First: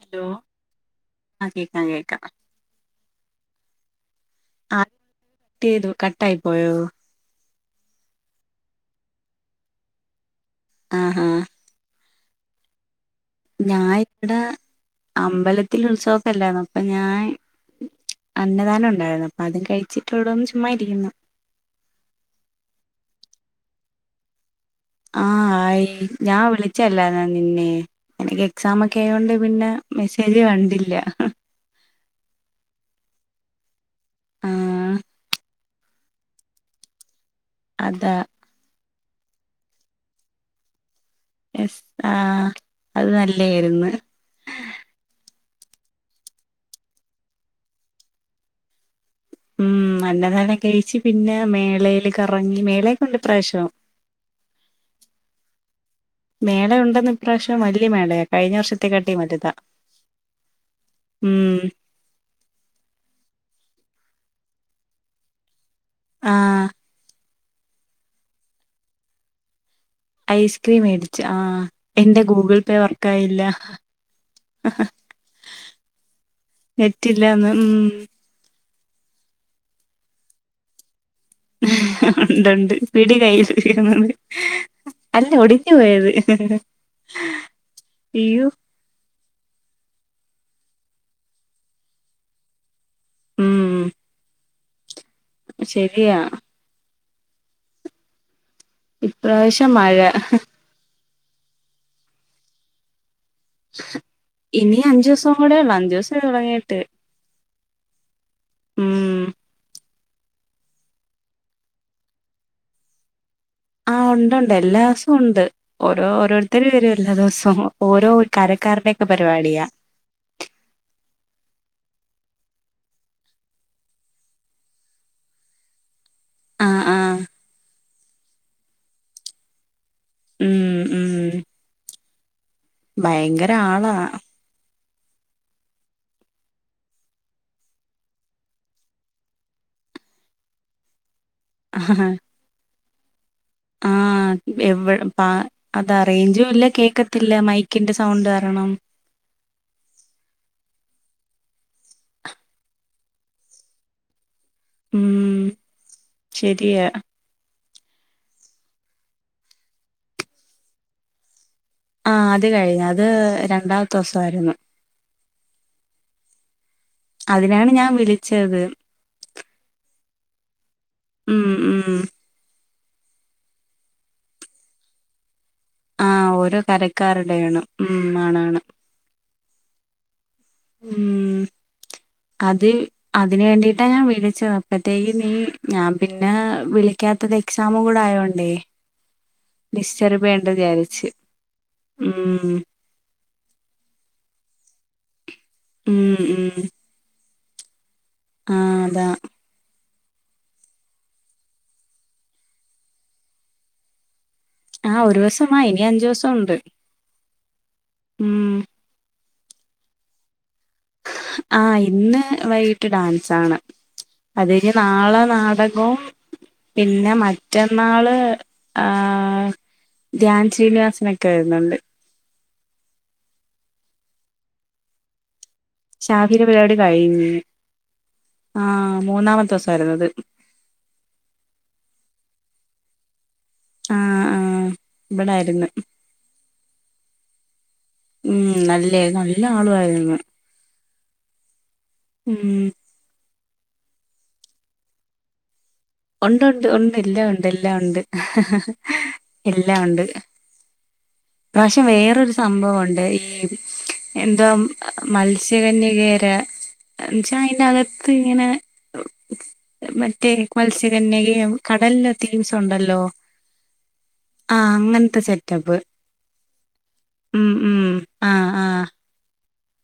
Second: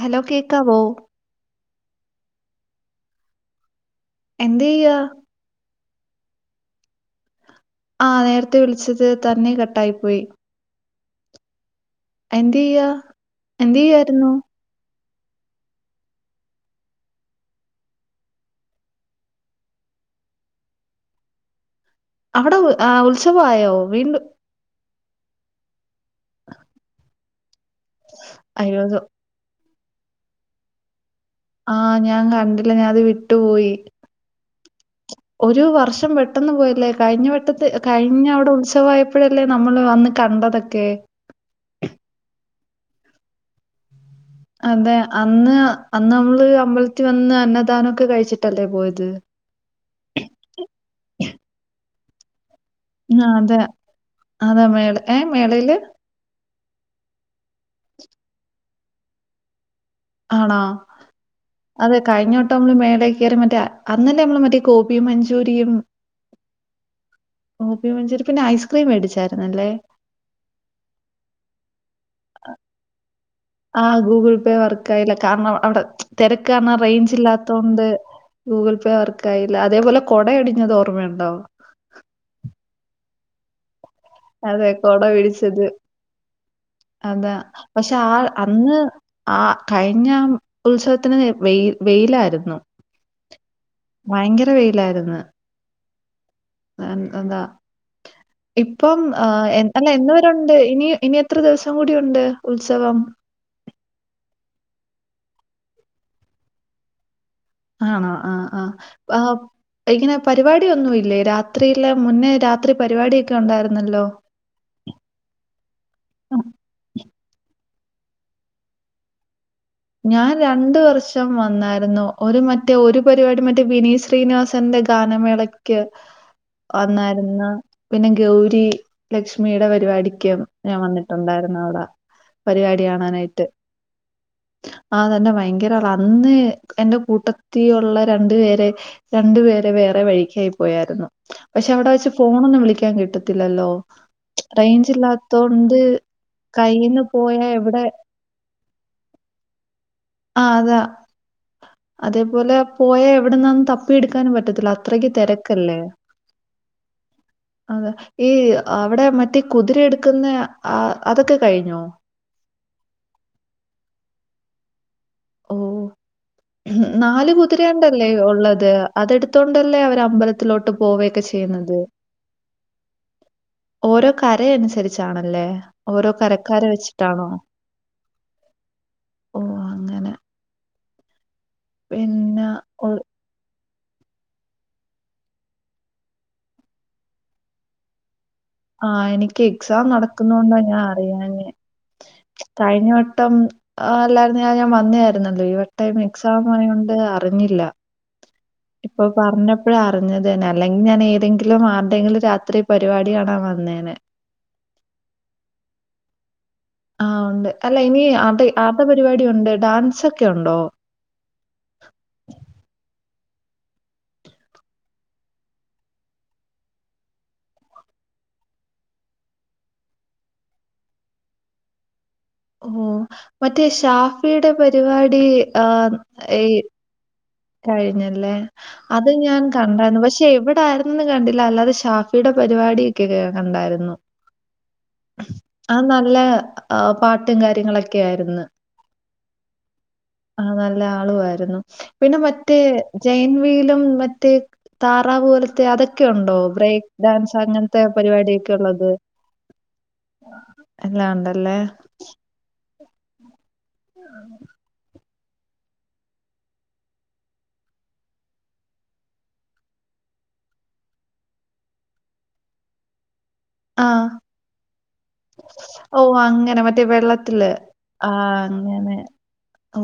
Hello കേക്കാവോ ആഹ് കേക്കാം കേക്കാം എന്ത് ചെയ്യാ കട്ടെയ്തു കട്ടായി പോയോ ആഹ് നേരത്തെ വിളിച്ചത് തന്നെ കട്ടായി പോയി ആഹ് എന്തെയ്യാ ഞാൻ എന്തെയ്യായിരുന്നു ഇവിടെ അമ്പലത്തി ഉത്സവക്കല്ലായിരുന്നു അപ്പൊ ഞാൻ അന്നദാനം ഉണ്ടായിരുന്നു അപ്പൊ അതും കഴിച്ചിട്ട് ഇവിടൊന്ന് ചുമ്മാ ഇരിക്കുന്നു അവിടെ ആഹ് ഉത്സവായോ വീണ്ടും ആഹ് ആയി ഞാൻ വിളിച്ചല്ലായിരുന്നല്ലോ നിന്നെ നിനക്ക് എക്സാം അയ്യോ ഒക്കെ സോ- ആയതോണ്ട് പിന്നെ മെസ്സേജ് കണ്ടില്ല ആഹ് ഞാൻ കണ്ടില്ല ഞാൻ അത് വിട്ടു പോയി ആഹ് ഒരു വർഷം പെട്ടെന്ന് പോയല്ലേ കഴിഞ്ഞ വെട്ടത്ത് അതാ കഴിഞ്ഞ അവിടെ ഉത്സവായ പ്പഴല്ലേ നമ്മള് വന്ന് കണ്ടതൊക്കെ എസ് ആഹ് അത് നല്ലേയിര്ന്ന് അതെ അന്ന് അന്ന് നമ്മള് അമ്പലത്തിൽ വന്ന് അന്നദാനമൊക്കെ കഴിച്ചിട്ടല്ലേ പോയത് ഉം അന്നധാനം കഴിച്ച് പിന്നെ മേളേൽ കറങ്ങി മേളെ ആഹ് അതെ അതാ മേള ഏഹ് മേളേല് മേള ഉണ്ടെന്ന് ഇപ്രാവശ്യം വലിയ മേളയാ കഴിഞ്ഞ വർഷത്തേക്കാട്ടി വലുതാ ആണോ ഉം അതെ കഴിഞ്ഞോട്ട് നമ്മള് മേളയറി മറ്റേ അന്നന്നെ നമ്മള് മറ്റേ ഗോപി മഞ്ചൂരിയും ആഹ് ഗോബി മഞ്ചൂരിയും പിന്നെ ഐസ്ക്രീം മേിച്ചായിരുന്നല്ലേ ഐസ്ക്രീം മേടിച്ച് ആഹ് എന്റെ ഗൂഗിൾപേ വർക്കായില്ല ആഹ് ഗൂഗിൾ പേ വർക്ക് ആയില്ല കാരണം അവിടെ തിരക്കാര്ണം റേഞ്ച് നെറ്റില്ലാന്ന് ഉം ഇല്ലാത്തോണ്ട് ഗൂഗിൾ പേ വർക്കായില്ല അതേപോലെ കൊട ഒടിഞ്ഞത് ഓർമ്മയുണ്ടോ ഉണ്ടൊണ്ട് പിടി കൈയിലിരുന്നത് അതെ കൊട പിടിച്ചത് അതാ പക്ഷെ ആഹ് അയ്യോ അന്ന് ആഹ് കഴിഞ്ഞ ഉത്സവത്തിന് വെയ്ൽ വെയിലായിരുന്നു ഉം ' ഭയങ്കര വെയിലായിരുന്നു ശെരിയാ എതാ ഇപ്പം ആഹ് ഇപ്രാവശ്യം അല്ല മഴ എന്നവരുണ്ട് ഇനി ഇനി എത്ര ദിവസം കൂടി ഉണ്ട് ഉത്സവം ഇനി അഞ്ചു ദിവസം കൂടെ ഉള്ളൂ അഞ്ചു ദിവസം തുടങ്ങിട്ട് ആണോ ആഹ് ആഹ് ബാ ഉം ഇങ്ങനെ പരിപാടിയൊന്നുമില്ലേ രാത്രിയിലെ മുന്നേ രാത്രി പരിപാടിയൊക്കെ ഒണ്ടായിരുന്നു ആഹ് ഒണ്ട്ണ്ട് എല്ലാസും ഒണ്ട് ഓരോ ഉം, ഓരോരുത്തർ വരും എല്ലാ ദിവസൊം ഓരോ കരക്കാരുടെയൊക്കെ പരിപാടിയാ ഞാൻ രണ്ട് വർഷം വന്നായിരുന്നു ഒരു മറ്റേ ഒരു പരിപാടി മറ്റേ വിനീത് ശ്രീനിവാസന്റെ ഗാനമേള ക്ക് ആഹ് ആഹ് വന്നായിരുന്നു പിന്നെ ഗൗരി ലക്ഷ്മിയുടെ പരിപാടി ക്കും ഞാൻ ഉം ഉം വന്നിട്ടുണ്ടായിരുന്നു അവിടെ പരിപാടി കാണാനായിട്ട് ആണോ ആഹ് തന്നെ ഭയങ്കര ആളാ അന്ന് എന്റെ കൂട്ടത്തീഒള്ള രണ്ടു പേരെ രണ്ടു പേരെ വേറെ വഴിക്കായി പോയായിരുന്നു പക്ഷെ അവിടെ വച്ച് ഫോണൊന്നും വിളിക്കാൻ കിട്ട ത്തില്ലല്ലോ ആഹ് റേഞ്ച് എവ പാ ഇല്ലാത്തോണ്ട് അത് റേഞ്ചും ഇല്ല കയ്യിൽന്ന് കേക്കത്തില്ല പോയാ എവിടെ മൈക്കിന്റെ സൗണ്ട് കാരണം ആഹ് അതാ അതേപോലെ പോയാ എവിടുന്നാന്ന് തപ്പിയെടുക്കാനും പറ്റത്തില്ല അത്രയ്ക്ക് ഉം തെരക്കല്ലേ ശരിയാ അതെ ഈ അവിടെ മറ്റേ കുതിര എടുക്കുന്ന ആഹ് അതൊക്കെ കഴിഞ്ഞോ ആഹ് അത് കഴിഞ്ഞു അത് രണ്ടാമത്തെ ദൂസായിരുന്നു ഓ നാല് അതിനാണ് ഞാൻ കുതിരയാണ്ടല്ലേ വിളിച്ചത് ഒള്ളത് അതെടുത്തോണ്ടല്ലേ അവര് അമ്പല ത്തിലോട്ട് പോവയൊക്കെ ഉം ചെയ്യുന്നത് ഉം ഓരോ കര അനുസരിച്ചാണല്ലേ ഓരോ ആഹ് കരക്കാരെ വെച്ചിട്ടാണോ കരക്കാരുടെയാണ് ഉം ആണാണ് ഓ അങ്ങനെ ഉം പിന്നെ അത് ഒ അതിന് വേണ്ടിട്ടാ ഞാൻ വിളിച്ചത് അപ്പത്തേക്ക് നീ ഞാൻ പിന്നെ വിളിക്കാത്തത് എക്സാമൂടെ ആയോണ്ടേ ആഹ് എനിക്ക് എക്സാം ഡിസ്റ്റർബ് ചെയ്യണ്ട നടക്കുന്നോണ്ടാ ഞാൻ വിചാരിച്ച് അറിയാഞ്ഞേ ഉം കൈഞ്ഞ വട്ടം ആ അല്ലായിരുന്നു ഞാൻ ഞാൻ വന്നേയായിരുന്നല്ലോ ഈവട്ടം ഉം ഉം എക്സാം ആയൊണ്ട് അറിഞ്ഞില്ല ആഹ് ഇപ്പൊ അതാ പറഞ്ഞപ് പ്പോഴാ അറിഞ്ഞതെന്നേ അല്ലെങ്കി ഞാൻ ഏതെങ്കിലും ആരുടെങ്കിലും രാത്രി പരിപാടി കാണാൻ വന്നേനേ ആഹ് ഒരൂസം വാ ഇനി അഞ്ചുസം ഉണ്ട് ആഹ് ഒണ്ട് അല്ല ഇനി ഉം ആർടെ ആർടെ പരിപാടി ഒണ്ട് ഡാൻസൊക്കെ ഒണ്ടോ ആഹ് ഇന്ന് വൈകിട്ട് ഡാൻസാണ് അതെന നാളെ നാടകവും പിന്നെ മറ്റന്നാള് ആഹ് ധ്യാൻ ശ്രീനിവാസനൊക്കെ വരുന്നുണ്ട് ഉം മറ്റേ ഷാഫിടെ പരിപാടി ആ ഈ ഷാഫിടെ പരിപാടി കഴിഞ്ഞു കഴിഞ്ഞല്ലേ അത് ഞാൻ ദിവസായിരുന്നു കണ്ടാരുന്നു അത് പക്ഷെ എവിടാ ഒന്നും കണ്ടില്ല അല്ലാതെ ഷാഫിടെ പരിപാടിയൊക്കെ കേ കണ്ടായിരുന്നു ആഹ് ആഹ് ഇവിടായിരുന്നു ആഹ് നല്ല പാട്ടും കാര്യങ്ങളൊക്കെ ആയിരുന്നു നല്ലൊ ആളുവായിരുന്നു ആഹ് നല്ല ആളുവായിരുന്നു പിന്നെ ഉം മറ്റേ ജൈൻവീലും മറ്റേ താറ പോലത്തെ അതൊക്കെ ഉണ്ടോ? ഒണ്ട് ഒണ്ട് ബ്രേക്ക് ഒണ്ട് എല്ലാ ഡാൻസ് ഒണ്ട് എല്ലാം അങ്ങനത്തെ ഒണ്ട് പരിപാടിയൊക്കെ ഉള്ളത് എല്ലാം ഒണ്ട് എല്ലാം ഉണ്ടല്ലേ? ഇപ്രാവശ്യം വേറൊരു സംഭവുണ്ട് ഈ എന്താ മത്സ്യകന്യകേര എന്നച്ചാ അയിനകത്ത് ഇങ്ങനെ മറ്റേ മത്സ്യകന്യകേം കടലിലെ തീംസ് ഉണ്ടല്ലോ ആഹ് ആ അങ്ങനത്തെ സെറ്റപ്പ് ഓ അങ്ങനെ മറ്റേ ഉം വെള്ളത്തില് ഉം ആ ആഹ് ആ അങ്ങനെ ഓ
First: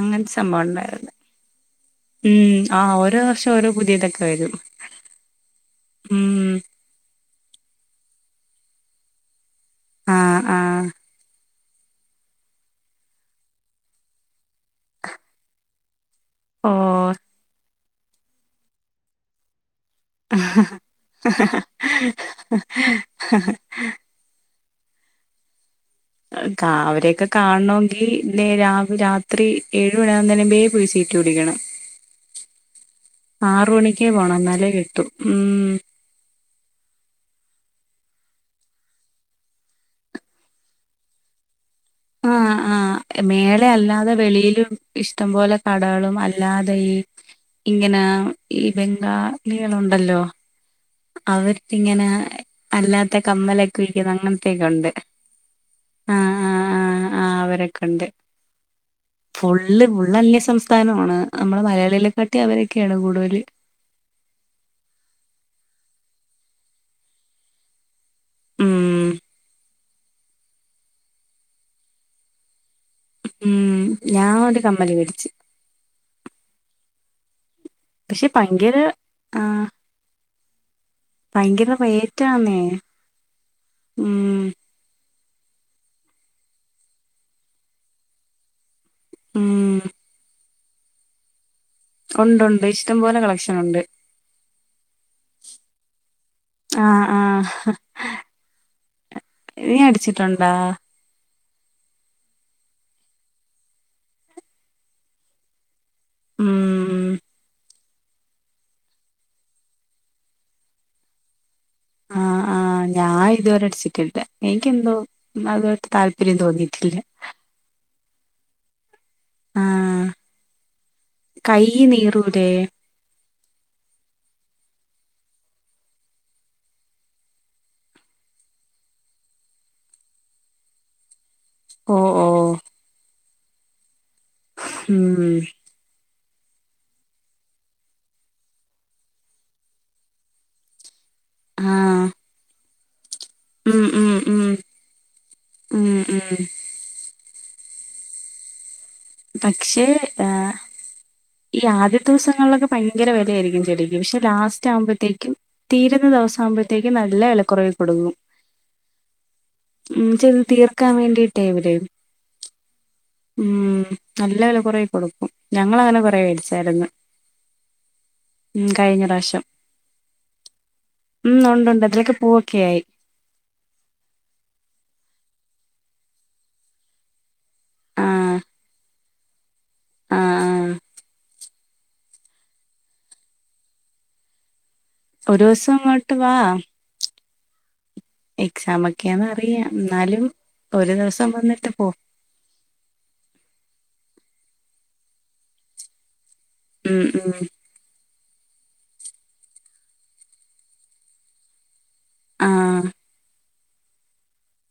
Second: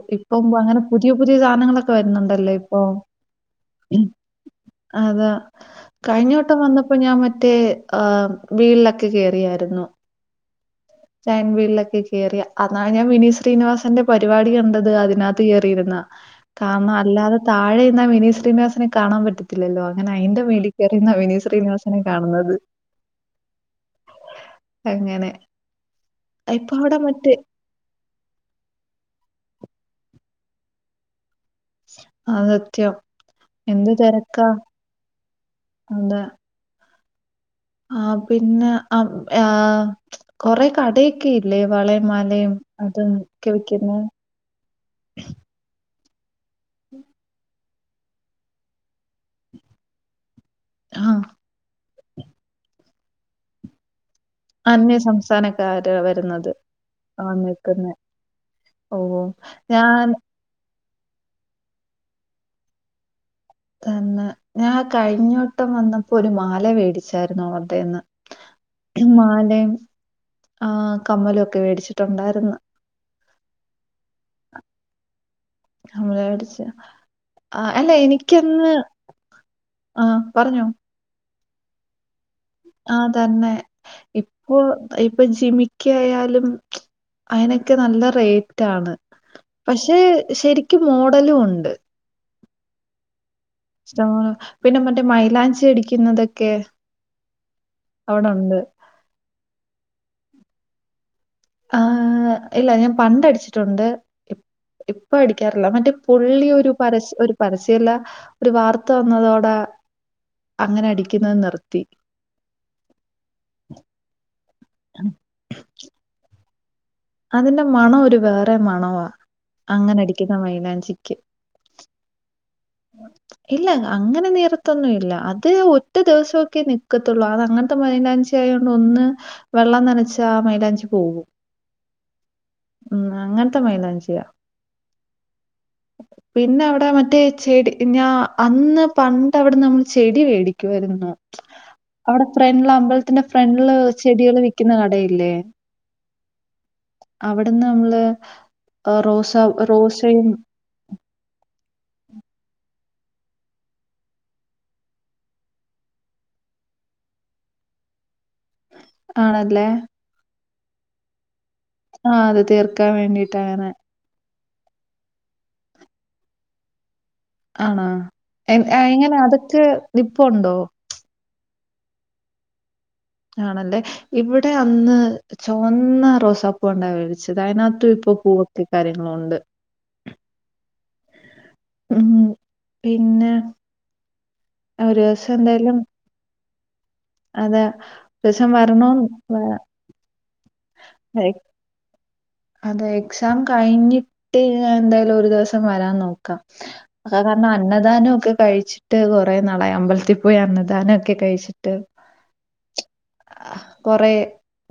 അങ്ങനത്തെ ഇപ്പം സംഭവം അങ്ങനെ പുതിയ ഉണ്ടായിരുന്നു പുതിയ സാധനങ്ങളൊ ഉം ആഹ് ഓരോ വർഷം ഓരോ പുതിയതൊക്കെ വരും അതാ ഉം കഴിഞ്ഞോട്ടം വന്ന പ്പൊ ഞാൻ മറ്റേ ആഹ് വീലൊക്കെ കേയറിയാരുന്നു ആഹ് ആഹ് ചൈൻ വീളിലൊക്കെ കയറിയ അതാണ് ഞാൻ വിനീ ശ്രീനിവാസന്റെ പരിപാടി കണ്ടത് അതിനാത്ത് കേറിയിര്ന്നാ ഓ കാരണം അല്ലാതെ താഴെന്നാ വിനീത് ശ്രീനിവാസനെ കാണാൻ പറ്റി പത്തില്ലല്ലോ അങ്ങനെ അയിന്റെ മേളില് കേറിയിരുന്ന വിനീത് ശ്രീനിവാസനെ കാണുന്നത്. അങ്ങനെ ക്കാ ഇപ്പൊ അവിടെ അവരൊക്കെ മറ്റേ കാണോ ങ്കിൽ ലാ രാവിലെ രാത്രി ഏഴു മണിയാവ്ന്നെനുബേ പോയി സീറ്റ് പിടിക്കണം ആ സത്യം ആറ് എന്ത് മണിക്കേ പോണം എന്നാലെ കിട്ടു ഉം ന്താ ആഹ് പിന്നെ ആഹ് കൊറെ കഥയൊക്കെ ഇല്ലേ വളയ മലയും ആഹ് ആഹ് അതും ഒക്കെ മേളെ വിക്കുന്നേ അല്ലാതെ വെളിയിലും ഇഷ്ടം പോലെ കടകളും അല്ലാതെ ഈ ഇങ്ങനെ ഈ ബംഗാളികളുണ്ടല്ലോ ആഹ് അവർക്ക് ഇങ്ങനെ അല്ലാത്ത കമ്മലൊക്കെ വിക്ക്ന്ന അങ്ങ കെക്കുണ്ട് അന്യ സംസ്ഥാനക്കാര് ആഹ് വരുന്നത് ആഹ് ആ ആഹ് നിൽക്കുന്നെ അവരെക്കെണ്ട് ഓ ഫുള്ള് ഞാൻ ഫുള്ള് അന്യ സംസ്ഥാനമാണ് നമ്മള് മലയാളികളെക്കാട്ടി അവരൊക്കെയാണ് കൂടുതല് തന്നെ ഞാൻ കഴിഞ്ഞോട്ടം വന്നപ്പോ ഒരു മാല വേടിച്ചായിരുന്നു അവടേന്ന് ഉം മാലയും ആഹ് കമ്മലൊക്കെ വേടിച്ചിട്ടുണ്ടായിരുന്ന് ഉം ഞാൻ ഒരു കമ്മല് വേടിച്ച് വേടിച്ച് ആഹ് അല്ല പക്ഷെ എനിക്കന്ന് ഭയങ്കര ആഹ് ആഹ് പറഞ്ഞോ ഭയങ്കര റേ ആഹ് തന്നെ ഉം ഇപ്പൊ ഇപ്പൊ ജിമിക്കി ആയാലും അതിനൊക്കെ നല്ല റേറ്റാണ് ഉം പഷേ ശരിക്കും മോഡലുണ്ട് ഒണ്ട് ഒണ്ട് ഇഷ്ടംപോലെ കളക്ഷ ഇഷ്ടംപോലെ പിന്നെ മറ്റേ മൈലാഞ്ചി അടിക്കുന്നതൊക്കെ ആഹ് അവിടൊണ്ട് നി അടിച്ചിട്ടുണ്ടാ ആഹ് ഇല്ല ഞാൻ പണ്ടടിച്ചിട്ടുണ്ട് ഇപ്പൊ അടിക്കാറില്ല മറ്റെ പുള്ളി ഒരു ഉം പരസ് ഒരു പരസ്യല്ല ഒരു വാർത്ത വന്നതോടെ അങ്ങനെ അടിക്കുന്ന നിർത്തി ആഹ് ആഹ് ഞാൻ ഇതുവരെ അടിച്ചിട്ടില്ല എനിക്ക് എന്തോ അതുആയിട്ട് താല്പര്യം തോന്നീട്ടില്ല്യ അതിന്റെ മണം ഒരു വേറെ മണവാ അങ്ങനെ അടിക്കുന്ന മൈലാഞ്ചിക്ക് കയ്യ് നീറൂലേ [inaudible] ഇല്ല അങ്ങനെ നീറത്തൊന്നു ഇല്ല അത് ഒറ്റ ദിവസൊക്കെ നിക്കത്താെള്ളൂ അത് അങ്ങൻത്തെ മൈലാഞ്ചി ഞ്ചായോണ്ട് ഒന്ന് വെള്ളം നനച്ചാ ആ മൈലാഞ്ചി പോവും ഓഹ്ഓഹ് ഉം അങ്ങൻത്തെ മൈലാഞ്ചിയാ ഉം പിന്നെ അവടെ മറ്റേ ചെടി ഞാ അന്ന് പണ്ടവട്ന്ന് നമ്മള് ചെടി വേടിക്കുവേയ്ര്ന്നു ആഹ് അവ്ടെ ഫ്രണ്ട്ലാബ്ൾ ത്തിന്റെ ഫ്രണ്ട്ല് ഉം ഉം ചെടികള് ഉം വിക്ക്ന്ന കടയില്ലേ ഉം ഉം അവടന്ന് നമ്മള് റോസ പക്ഷേ റോസയും ആഹ് ഈ ആദ്യത്ത ദൂസങ്ങളിലൊക്കെ ഭയങ്കര വെലആയിരിക്കും ചെടിക്ക് പക്ഷെ ലാസ്റ്റ് ആകുമ്പോഴത്തേക്കും തീരുന്ന ദെവസം ആകുമ്പോഴത്തേക്കും നല്ല വെലക്കാെറവിൽ കൊടുക്കും ആണല്ലേ ഉം ചെയ്ത് തീർക്കാൻ വേണ്ടിയിട്ട് ഇവരെ ആഹ് അത് തീർക്കാൻ വേണ്ടിട്ടാങ്ങനെ നല്ല വെലകൊറവികൊടുക്കും ഞങ്ങള് അങ്ങനെ കൊറെ മേടിച്ചായിരുന്നു ആഹ് എ ഉം കഴിഞ്ഞ എങ്ങനെ പ്രാവശ്യം അതൊക്കെ നിപ്പുണ്ടോ ഉം ഉണ്ട് ഉണ്ട് അതിലൊക്കെ പൂവൊക്കെ ആയി ആണല്ലേ ഇവിടെ അന്ന് ചാെവന്ന റോസാപ്പൂ ഉണ്ടാവേ ച്ചത് അയിനകത്ത് ഇപ്പൊ ആഹ് പൂവും കാര്യങ്ങളുണ്ട് ആഹ് ആഹ് ഉം പിന്നെ ഒരു ദിവസം ഒരൂസം ഇങ്ങോട്ട് വാ അതെ ഒരൂസം വരണാേന്ന് വാ ഇന്നാലും ഒരു ദിവസം വന്നിട്ട് പോ അതെ എക്സാം കഴിഞ്ഞിട്ട് ഞാൻ എന്തായാലും ഒരു ദിവസം വരാൻ നോക്കാം ഉം അഅ് ഉം കാരണം അന്നദാനൊക്കെ കഴിച്ചി ട്ട് കാെറെ നാളായി അമ്പലത്തി പോയി അന്നദാനം ഒക്കെ കഴിച്ചിട്ട് ആഹ് കൊറേ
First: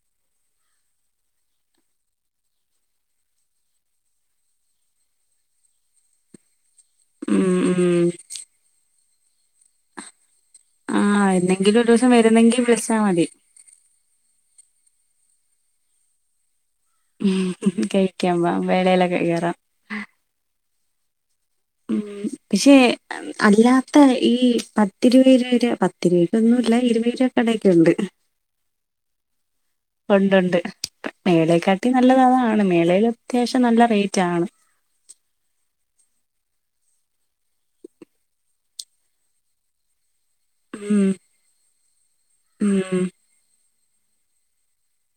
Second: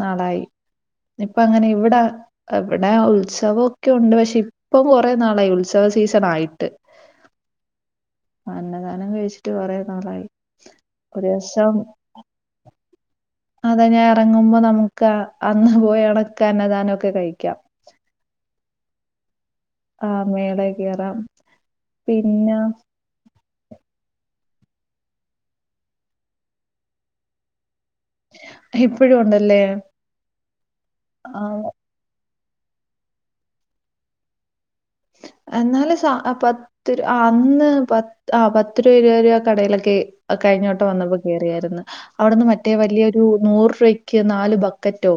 നാളായി ഇപ്പ ഇങ്ങനെ ഇവിടെ എവിടെ ഉത്സവാെക്കെ ഉണ്ട് പക്ഷെ ഇപ്പം കൊറെ നാളായി ഉത്സവ സീസൺ ആയിട്ട് ഉം ഉം അന്നദാനം കഴിച്ചിട്ട് കാെറെ നാളായി ഒരു ആഹ് ദിവസം എന്നെങ്കിലു ഒരൂസം വരുന്നെങ്കി വിളിച്ചാ മതി അതെ ഞാൻ എറങ്ങുമ്പോ നമുക്ക് അന്ന് പോയി അടൊക്കെ അന്നധാനൊക്കെ ഉം കഴിക്കാൻ വാ മേളേലൊക്കെ കേറാം ആഹ് മേളേ കേറാം പിന്നെ പക്ഷേ അല്ലാത്ത ഈ പത്തിരുപ ഇരുവരൂപ പത്തിഇരുവീലൊന്നുല്ല ഇരുവീലൊക്കെ ടെയ്ക്കുണ്ട് ഇപ്പഴും ഉണ്ടല്ലേ. ഉണ്ട്ണ്ട് ആ മേളേക്കാട്ടി നല്ലത് അതാണ് മേളേല് അത്യാവശ്യം നല്ല റേറ്റ് ആണ്. എന്നാലും സാ ആ പത് ആ അന്ന് പത് ആ പത്ത് രൂപ ഇരുപത് രൂപ കടയിലൊക്കെ. അത് കഴിഞ്ഞ വട്ടം ഉം വന്നപ്പോ കേറിയാര്ന്ന് അവട്ന്ന് മറ്റേ ഉം വല്യരു നൂറ് രൂപയ്ക്ക് നാല് ബക്കറ്റോ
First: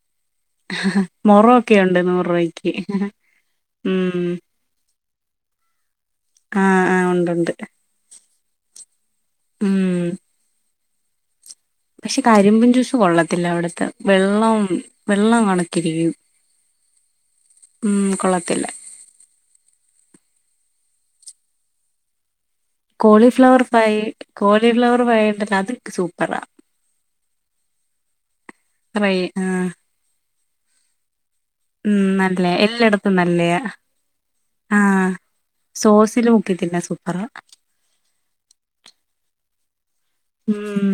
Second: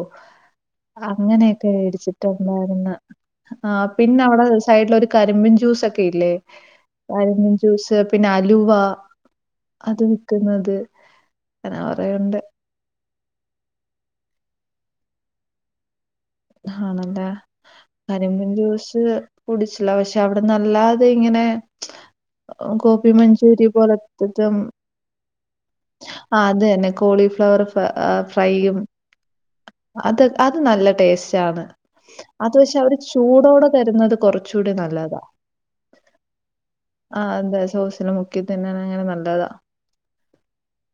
അങ്ങനെയൊക്കെ മൊറൊക്കെ ഉണ്ട് നൂറ് രൂപയ്ക്ക് വേടിച്ചിട്ട്ണ്ടായിര്ന്ന് ആ പിന്നെ ഉം അവ്ടെ സ് സൈഡ്ല് ഒരു കരിമ്പീൻ ജ്യൂസ് ഒക്കെ ഇല്ലേ ആഹ് ആഹ് ഉണ്ടുണ്ട് കരിമ്പിൻ ജ്യൂസ്. പിന്നെ അലുവ ഉം അത് വിക്കുന്നത്. പക്ഷെ കരിമ്പും ജ്യൂസ് കൊള്ളത്തില്ല അവിടത്തെ വെള്ളം വെള്ളം ആണ് കിരിയും ഉം കൊള്ളത്തില്ല. ഇത് കുടിച്ചില്ല പക്ഷെ അവ്ട്ന്ന് അല്ലാതെ ഇങ്ങനെ ഗോപി കോളിഫ്ലവർ മഞ്ചൂരി ഫ്രൈ പോലെ [unintelligible] കോളിഫ്ലവർ ഫ്രൈ ഉണ്ടല്ലോ അത് ആ സൂപ്പറാ അത് തന്നെ കോളിഫ്ലവർ. അ ആ ഫ്രൈയും. ഫ്രൈ ആ. അത് അത് നല്ല ടേസ്റ്റ് ആണ്. ഉം അത് നല്ലയാ പക്ഷെ അവര് എല്ലായിടത്തും നല്ലയാ ചൂടോടെ തരുന്നത് കുറച്ചുകൂടി ആഹ് നല്ലതാ. സോസില് മുക്കി തിന്നാൻ ആ സൂപ്പറാ അതെ സോസില് മുക്കി തിന്നണ ങ്ങനെ നല്ലതാ ഉം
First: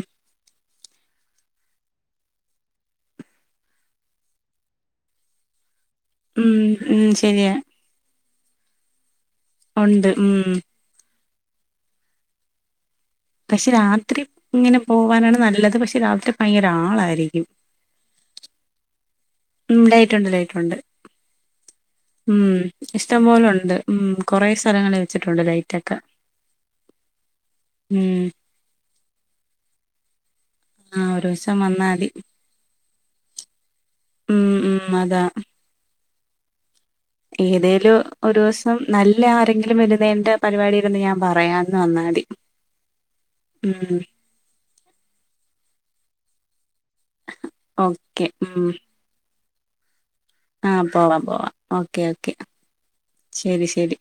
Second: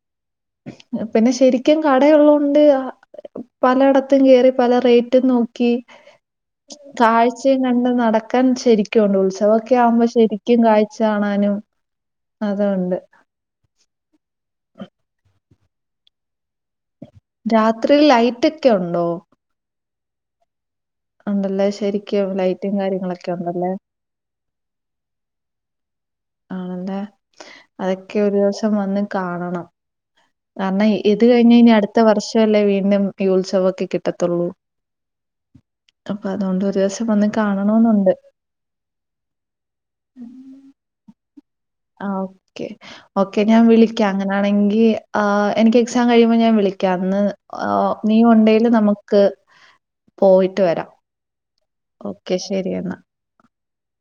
പിന്നെ ശരിക്കും കടയുള്ളോണ്ട് ആ പലയിടത്തും കേറി പല റേറ്റും നോക്കി ഉം ഉം ശരിയാ കാഴ്ചയും കണ്ട്. നടക്കാൻ ശരിക്കുണ്ട് ഉത്സവൊക്കെയാവുമ്പോ ഉണ്ട് ഉം ശരിക്കും കാഴ് ച്ചാണാനും അതുണ്ട് പക്ഷെ രാത്രി ങ്ങനെ പോവാനാണ് നല്ലത് പക്ഷെ രാത്രി ഭയങ്കര ആളായിരിക്കും രാത്രിയിൽ ലൈറ്റൊക്കെ ഉണ്ടോ? ഉം ലൈറ്റുണ്ട് ലൈറ്റുണ്ട് ഉണ്ടല്ലേ ശരിക്കും ഉം ലൈറ്റും ഇഷ്ടം കാര്യങ്ങളൊക്കെ പോലെ ഉണ്ടല്ലേ ഉണ്ട് ഉം കൊറേ സ്ഥലങ്ങളി വെച്ചിട്ടുണ്ട് ലൈറ്റൊക്കെ ആണല്ലേ അതൊക്കെ ഉം ഒരു ദിവസം വന്ന് കാണണം കാർണയ് ആ ഇത് ഒരുസം കഴിഞ്ഞയ്ഞ വന്നാ അട്ത്ത മതി വർഷല്ലേ വീണ്ടും ഈ ഉത്സവൊക്കെ കിട്ടത്തുള്ളൂ ഉം ഉം അതാ അപ്പ അതോണ്ട് ഒരു ദിവസ് ഏതേലും ഒരു ദിവസം നല്ല ആരെങ്കിലും വരുന്നേന്റെ പരിവാടി യൊക്കെണ്ടെങ്കി ഞാൻ പറയാം അന്ന് വന്നാ ആഹ് മതി ഓക്കെ ഓക്കെ ഞാൻ ഉം വിളിക്ക്യം കെ ആണെങ്കി ആ എനിക്കെക്സാം കഴിയുമ്പോ ഞാൻ വിളിക്കാം അന്ന് ഓ നീ ഓക്കെ ഉം ഒണ്ടേല് നമുക് ക്ക് പോയിട്ട് ആ വരാം പോവാം പോവാം ഓക്കെ ശരി എന്നാ ശരി ശരി